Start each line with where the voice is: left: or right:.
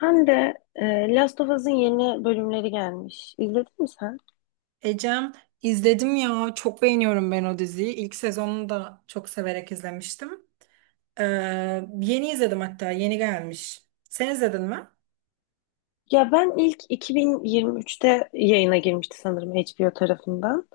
left: Ben de Last of Us'ın yeni bölümleri gelmiş. İzledin mi sen?
right: Ecem, izledim ya, çok beğeniyorum ben o diziyi. İlk sezonunu da çok severek izlemiştim. Ee, Yeni izledim, hatta yeni gelmiş. Sen izledin mi?
left: Ya ben ilk 2023'te yayına girmişti sanırım HBO tarafından.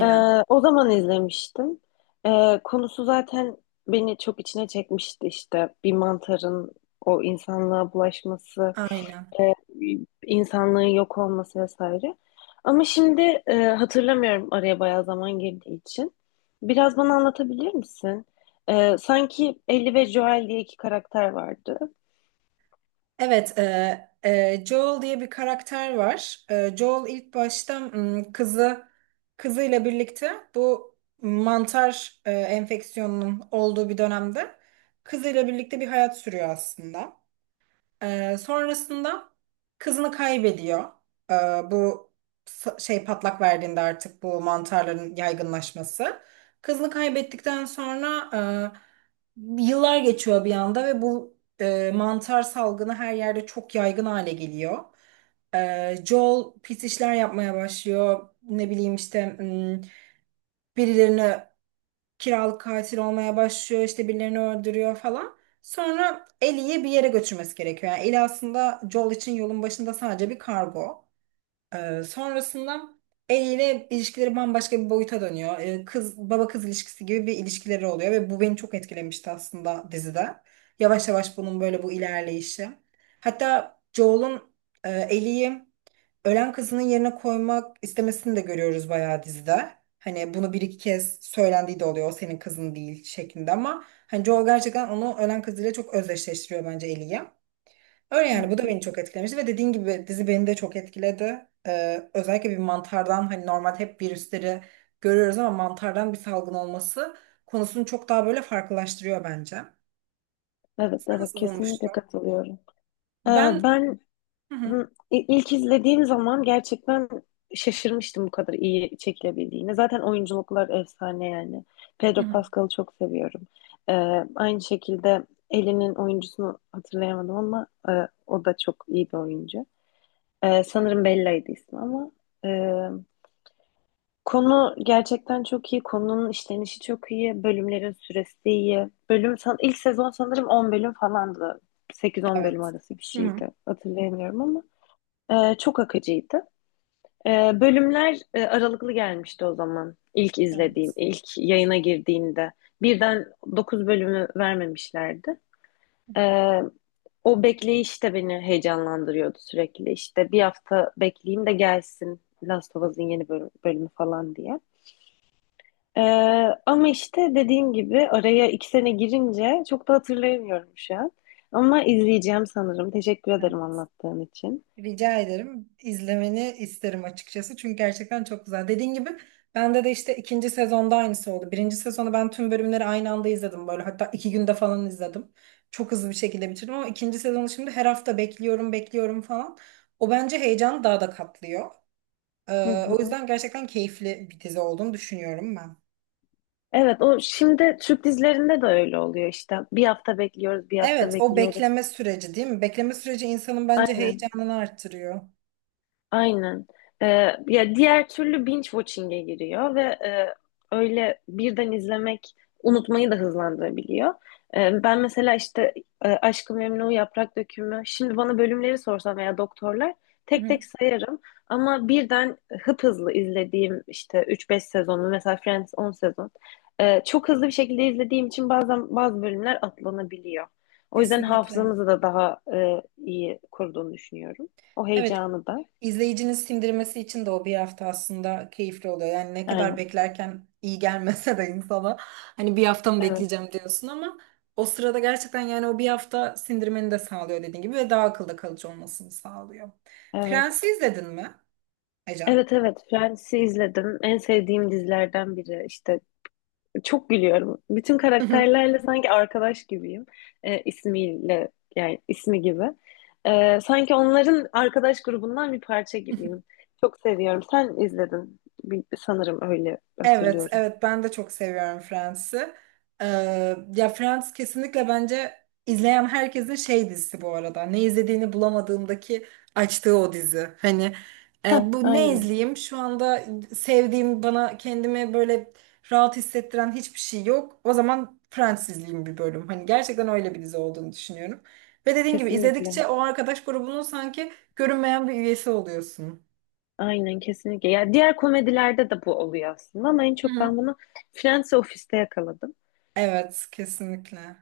left: E, O zaman izlemiştim. Konusu zaten beni çok içine çekmişti işte. Bir mantarın o insanlığa bulaşması,
right: Aynen.
left: insanlığın yok olması vesaire. Ama şimdi hatırlamıyorum araya bayağı zaman girdiği için. Biraz bana anlatabilir misin? Sanki Ellie ve Joel diye iki karakter vardı.
right: Evet, Joel diye bir karakter var. Joel ilk başta kızıyla birlikte bu mantar enfeksiyonunun olduğu bir dönemde kızıyla birlikte bir hayat sürüyor aslında. Sonrasında kızını kaybediyor. Ee, bu Şey, patlak verdiğinde artık bu mantarların yaygınlaşması. Kızını kaybettikten sonra yıllar geçiyor bir anda ve bu mantar salgını her yerde çok yaygın hale geliyor. Joel pis işler yapmaya başlıyor. Ne bileyim işte, birilerini kiralık katil olmaya başlıyor, işte birilerini öldürüyor falan. Sonra Ellie'yi bir yere götürmesi gerekiyor. Yani Ellie aslında Joel için yolun başında sadece bir kargo. Sonrasında Ellie ile ilişkileri bambaşka bir boyuta dönüyor. Kız, baba kız ilişkisi gibi bir ilişkileri oluyor ve bu beni çok etkilemişti aslında dizide. Yavaş yavaş bunun böyle bu ilerleyişi. Hatta Joel'un Ellie'yi ölen kızının yerine koymak istemesini de görüyoruz bayağı dizide. Hani bunu bir iki kez söylendiği de oluyor. O senin kızın değil şeklinde, ama hani Joel gerçekten onu ölen kızıyla çok özdeşleştiriyor bence, Ellie'yi. Öyle
left: Hı
right: yani, bu da
left: hı.
right: beni çok etkilemişti ve dediğin gibi dizi beni de çok etkiledi. Özellikle bir mantardan, hani normal hep virüsleri görüyoruz ama mantardan bir salgın olması konusunu çok daha böyle farklılaştırıyor bence.
left: Evet,
right: Sen
left: evet,
right: nasıl
left: kesinlikle
right: bulmuştun?
left: katılıyorum. E,
right: Ben.
left: ben
right: Hı hı,
left: İlk izlediğim zaman gerçekten şaşırmıştım bu kadar iyi çekilebildiğine. Zaten oyunculuklar efsane yani.
right: hı
left: Pedro
right: hı.
left: Pascal'ı çok seviyorum. Ee, Aynı şekilde Ellie'nin oyuncusunu hatırlayamadım ama o da çok iyi bir oyuncu. Sanırım Bella'ydı ismi ama e, konu gerçekten çok iyi. Konunun işlenişi çok iyi. Bölümlerin süresi iyi. Bölüm san ilk sezon sanırım 10 bölüm falandı. 8-10 bölüm
right: Evet.
left: arası bir
right: Hı hı.
left: şeydi. Hatırlayamıyorum ama. Çok akıcıydı. Bölümler aralıklı gelmişti o zaman.
right: Evet.
left: İlk yayına girdiğinde. Birden 9 bölümü vermemişlerdi. Ee, O bekleyiş de beni heyecanlandırıyordu sürekli. İşte bir hafta bekleyeyim de gelsin Last of Us'ın bölümü falan diye. Ee, Ama işte dediğim gibi araya iki sene girince çok da hatırlayamıyorum şu an. Ama izleyeceğim sanırım. Teşekkür ederim
right: Evet.
left: anlattığın için.
right: Rica ederim. İzlemeni isterim açıkçası. Çünkü gerçekten çok güzel. Dediğin gibi bende de işte ikinci sezonda aynısı oldu. Birinci sezonu ben tüm bölümleri aynı anda izledim böyle. Hatta iki günde falan izledim. Çok hızlı bir şekilde bitirdim ama ikinci sezonu şimdi her hafta bekliyorum, bekliyorum falan. O bence heyecanı daha da katlıyor.
left: Hı
right: O
left: hı.
right: yüzden gerçekten keyifli bir dizi olduğunu düşünüyorum ben.
left: Evet, o şimdi Türk dizilerinde de öyle oluyor işte. Bir hafta bekliyoruz, bir hafta
right: Evet, o
left: bekliyoruz.
right: bekleme süreci değil mi? Bekleme süreci insanın bence
left: Aynen.
right: heyecanını arttırıyor.
left: Aynen. Ee, Ya diğer türlü binge watching'e giriyor ve öyle birden izlemek unutmayı da hızlandırabiliyor. Ben mesela işte Aşk-ı Memnu, Yaprak Dökümü, şimdi bana bölümleri sorsam veya doktorlar
right: Hı
left: tek
right: hı,
left: tek sayarım ama birden hıp hızlı izlediğim işte üç beş sezonu mesela Friends 10 sezon çok hızlı bir şekilde izlediğim için bazen bazı bölümler atlanabiliyor. O yüzden
right: kesinlikle.
left: hafızamızı da daha iyi koruduğunu düşünüyorum. O
right: Evet,
left: heyecanı da.
right: izleyicinin sindirmesi için de o bir hafta aslında keyifli oluyor. Yani ne kadar
left: Aynen.
right: beklerken iyi gelmese de insana, hani bir hafta mı
left: Evet,
right: bekleyeceğim diyorsun, ama o sırada gerçekten yani o bir hafta sindirmeni de sağlıyor dediğin gibi ve daha akılda kalıcı olmasını sağlıyor.
left: evet.
right: Prens'i izledin mi Ecem?
left: Evet, evet, Friends'i izledim. En sevdiğim dizilerden biri. İşte çok gülüyorum. Bütün karakterlerle sanki arkadaş gibiyim. İsmiyle yani ismi gibi. Sanki onların arkadaş grubundan bir parça gibiyim. Çok seviyorum. Sen izledin. Sanırım öyle
right: Evet,
left: hatırlıyorum.
right: evet, ben de çok seviyorum Friends'i. Ya, Friends kesinlikle bence izleyen herkesin şey dizisi bu arada. Ne izlediğini bulamadığındaki açtığı o dizi. Hani
left: Heh,
right: bu, ne
left: aynen.
right: izleyeyim? Şu anda sevdiğim, bana kendimi böyle rahat hissettiren hiçbir şey yok. O zaman Friends izleyeyim bir bölüm. Hani gerçekten öyle bir dizi olduğunu düşünüyorum. Ve dediğin gibi izledikçe
left: Kesinlikle.
right: o arkadaş grubunun sanki görünmeyen bir üyesi oluyorsun.
left: Aynen, kesinlikle. Ya diğer komedilerde de bu oluyor aslında ama en
right: Hı
left: çok ben
right: hı.
left: bunu Friends ve Office'te yakaladım.
right: Evet, kesinlikle.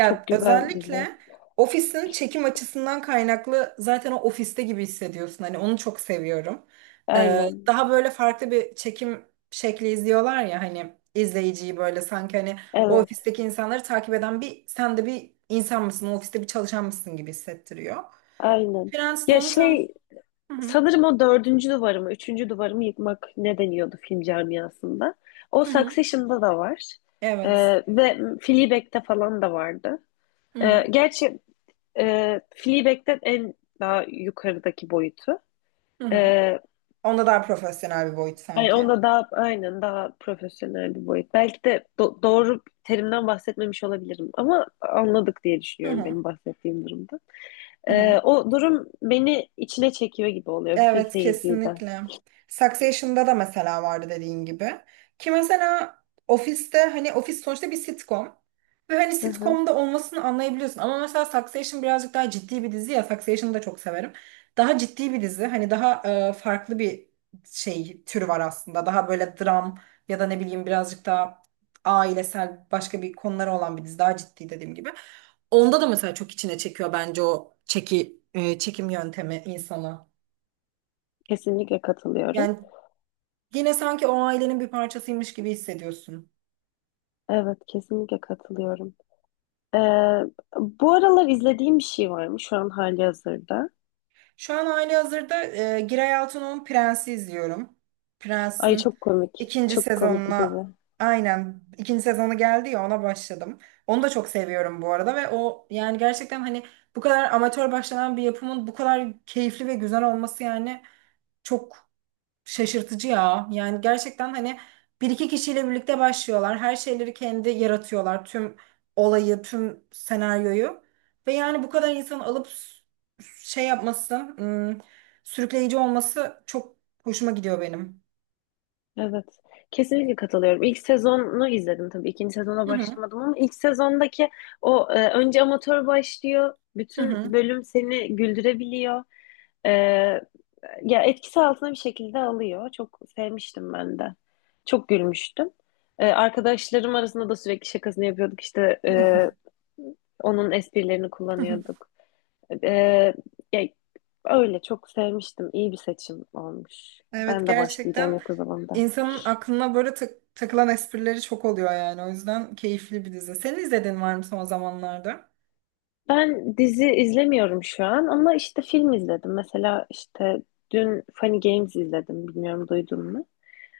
left: Çok güzel diziler.
right: özellikle ofisin çekim açısından kaynaklı zaten o ofiste gibi hissediyorsun. Hani onu çok seviyorum.
left: Aynen.
right: Daha böyle farklı bir çekim şekli izliyorlar ya, hani izleyiciyi böyle sanki hani o
left: Evet,
right: ofisteki insanları takip eden bir, sen de bir insan mısın, o ofiste bir çalışan mısın gibi hissettiriyor.
left: aynen.
right: Prens de
left: Ya
right: onu tam.
left: şey,
right: Hı hı,
left: sanırım o dördüncü duvarımı, üçüncü duvarımı yıkmak ne deniyordu film camiasında. O
right: hı hı,
left: Succession'da da var.
right: evet.
left: Ve Fleabag'de falan da vardı.
right: Hı hı,
left: Gerçi Fleabag'den en daha yukarıdaki boyutu.
right: hı hı.
left: Ee,
right: Onda daha profesyonel bir boyut
left: Yani
right: sanki.
left: onda daha, aynen, daha profesyonel bir boyut. Belki de doğru terimden bahsetmemiş olabilirim ama anladık diye
right: Hı
left: düşünüyorum
right: hı,
left: benim bahsettiğim durumda.
right: hı hı.
left: O durum beni içine çekiyor gibi oluyor bütün
right: Evet,
left: seyirciyi de.
right: kesinlikle. Succession'da da mesela vardı dediğin gibi. Ki mesela ofiste, hani ofis sonuçta bir sitcom. Ve hani
left: Hı hı.
right: sitcom'da olmasını anlayabiliyorsun. Ama mesela Succession birazcık daha ciddi bir dizi ya. Succession'ı da çok severim. Daha ciddi bir dizi. Hani daha farklı bir şey türü var aslında. Daha böyle dram ya da ne bileyim birazcık daha ailesel, başka bir konuları olan bir dizi. Daha ciddi, dediğim gibi. Onda da mesela çok içine çekiyor bence o çekim yöntemi insana.
left: Kesinlikle katılıyorum.
right: Yani yine sanki o ailenin bir parçasıymış gibi hissediyorsun.
left: Evet, kesinlikle katılıyorum. Ee, Bu aralar izlediğim bir şey var mı şu an hali hazırda?
right: Şu an halihazırda Giray Altun'un Prens'i izliyorum.
left: Ay,
right: Prens'in
left: çok komik.
right: ikinci
left: Çok komik bir
right: sezonuna,
left: dizi.
right: aynen, ikinci sezonu geldi ya, ona başladım. Onu da çok seviyorum bu arada ve o yani gerçekten, hani bu kadar amatör başlanan bir yapımın bu kadar keyifli ve güzel olması yani çok şaşırtıcı ya. Yani gerçekten hani bir iki kişiyle birlikte başlıyorlar. Her şeyleri kendi yaratıyorlar. Tüm olayı, tüm senaryoyu. Ve yani bu kadar insan alıp şey yapması, sürükleyici olması çok hoşuma gidiyor benim.
left: Evet. Kesinlikle katılıyorum. İlk sezonu izledim tabii. İkinci sezona
right: Hı hı.
left: başlamadım ama ilk sezondaki o önce amatör başlıyor.
right: Hı
left: Bütün
right: hı.
left: bölüm seni güldürebiliyor. Ee, Ya etkisi altına bir şekilde alıyor. Çok sevmiştim ben de. Çok gülmüştüm. Arkadaşlarım arasında da sürekli şakasını yapıyorduk. İşte onun esprilerini kullanıyorduk. Ee, ya, Öyle çok sevmiştim. İyi bir seçim olmuş.
right: Evet,
left: Ben de başlayacağım
right: gerçekten
left: yakın zamanda.
right: insanın aklına böyle takılan esprileri çok oluyor yani. O yüzden keyifli bir dizi. Senin izlediğin var mı son zamanlarda?
left: Ben dizi izlemiyorum şu an ama işte film izledim. Mesela işte dün Funny Games izledim. Bilmiyorum, duydun mu?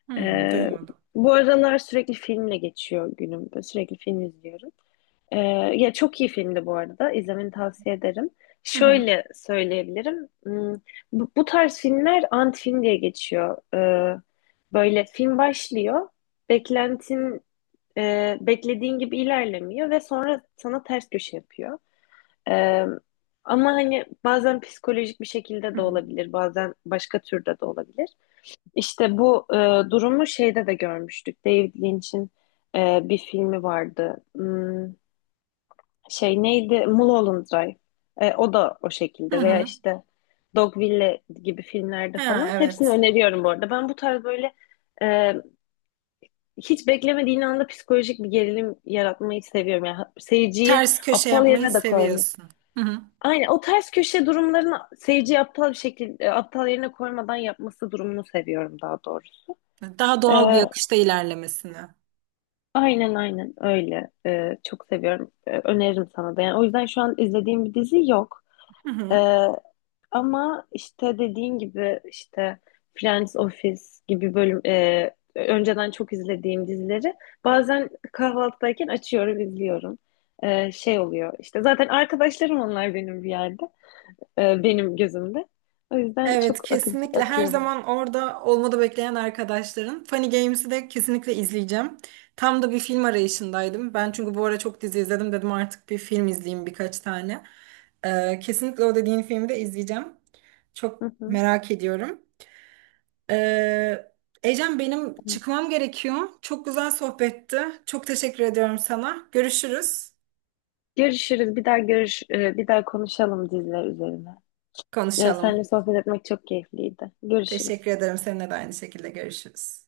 right: Hmm,
left: Ee,
right: duymadım.
left: Bu aralar sürekli filmle geçiyor günüm. Böyle sürekli film izliyorum. Ee, Ya çok iyi filmdi bu arada. İzlemeni tavsiye ederim.
right: Hı hı.
left: Şöyle söyleyebilirim. Bu tarz filmler ant film diye geçiyor. Böyle film başlıyor. Beklentin Beklediğin gibi ilerlemiyor ve sonra sana ters köşe yapıyor. Ee, Ama hani bazen psikolojik bir şekilde
right: Hı
left: de
right: hı.
left: olabilir, bazen başka türde de olabilir. İşte bu durumu şeyde de görmüştük. David Lynch'in bir filmi vardı. Şey, neydi? Mulholland Drive. E, o da o
right: Hı
left: şekilde veya
right: hı.
left: işte Dogville gibi filmlerde
right: Ha,
left: falan. Hepsini
right: evet.
left: öneriyorum bu arada. Ben bu tarz böyle e, hiç beklemediğin anda psikolojik bir gerilim yaratmayı seviyorum. Yani seyirciyi
right: Ters köşe
left: aptal
right: yapmayı
left: yerine de koymuyor.
right: seviyorsun. Hı hı.
left: Aynen, o ters köşe durumlarını seyirciyi aptal bir şekilde aptal yerine koymadan yapması durumunu seviyorum daha doğrusu.
right: Daha doğal
left: Ee,
right: bir akışta ilerlemesini.
left: Aynen, aynen öyle. Çok seviyorum. Öneririm sana da. Yani o yüzden şu an izlediğim bir dizi yok.
right: Hı hı.
left: Ee, Ama işte dediğin gibi işte Friends Office gibi önceden çok izlediğim dizileri bazen kahvaltıdayken açıyorum, izliyorum. Şey oluyor işte, zaten arkadaşlarım onlar benim bir yerde. Benim gözümde. O yüzden
right: Evet,
left: çok
right: kesinlikle, her
left: akıyorlar.
right: zaman orada olmadı bekleyen arkadaşların. Funny Games'i de kesinlikle izleyeceğim. Tam da bir film arayışındaydım. Ben çünkü bu ara çok dizi izledim, dedim artık bir film izleyeyim birkaç tane. Kesinlikle o dediğin filmi de izleyeceğim. Çok
left: Hı hı.
right: merak ediyorum. Ee, Ecem, benim çıkmam gerekiyor. Çok güzel sohbetti. Çok teşekkür ediyorum sana. Görüşürüz.
left: Görüşürüz. Bir daha konuşalım diziler üzerine. Seninle
right: Konuşalım.
left: sohbet etmek çok keyifliydi. Görüşürüz.
right: Teşekkür ederim. Seninle de aynı şekilde, görüşürüz.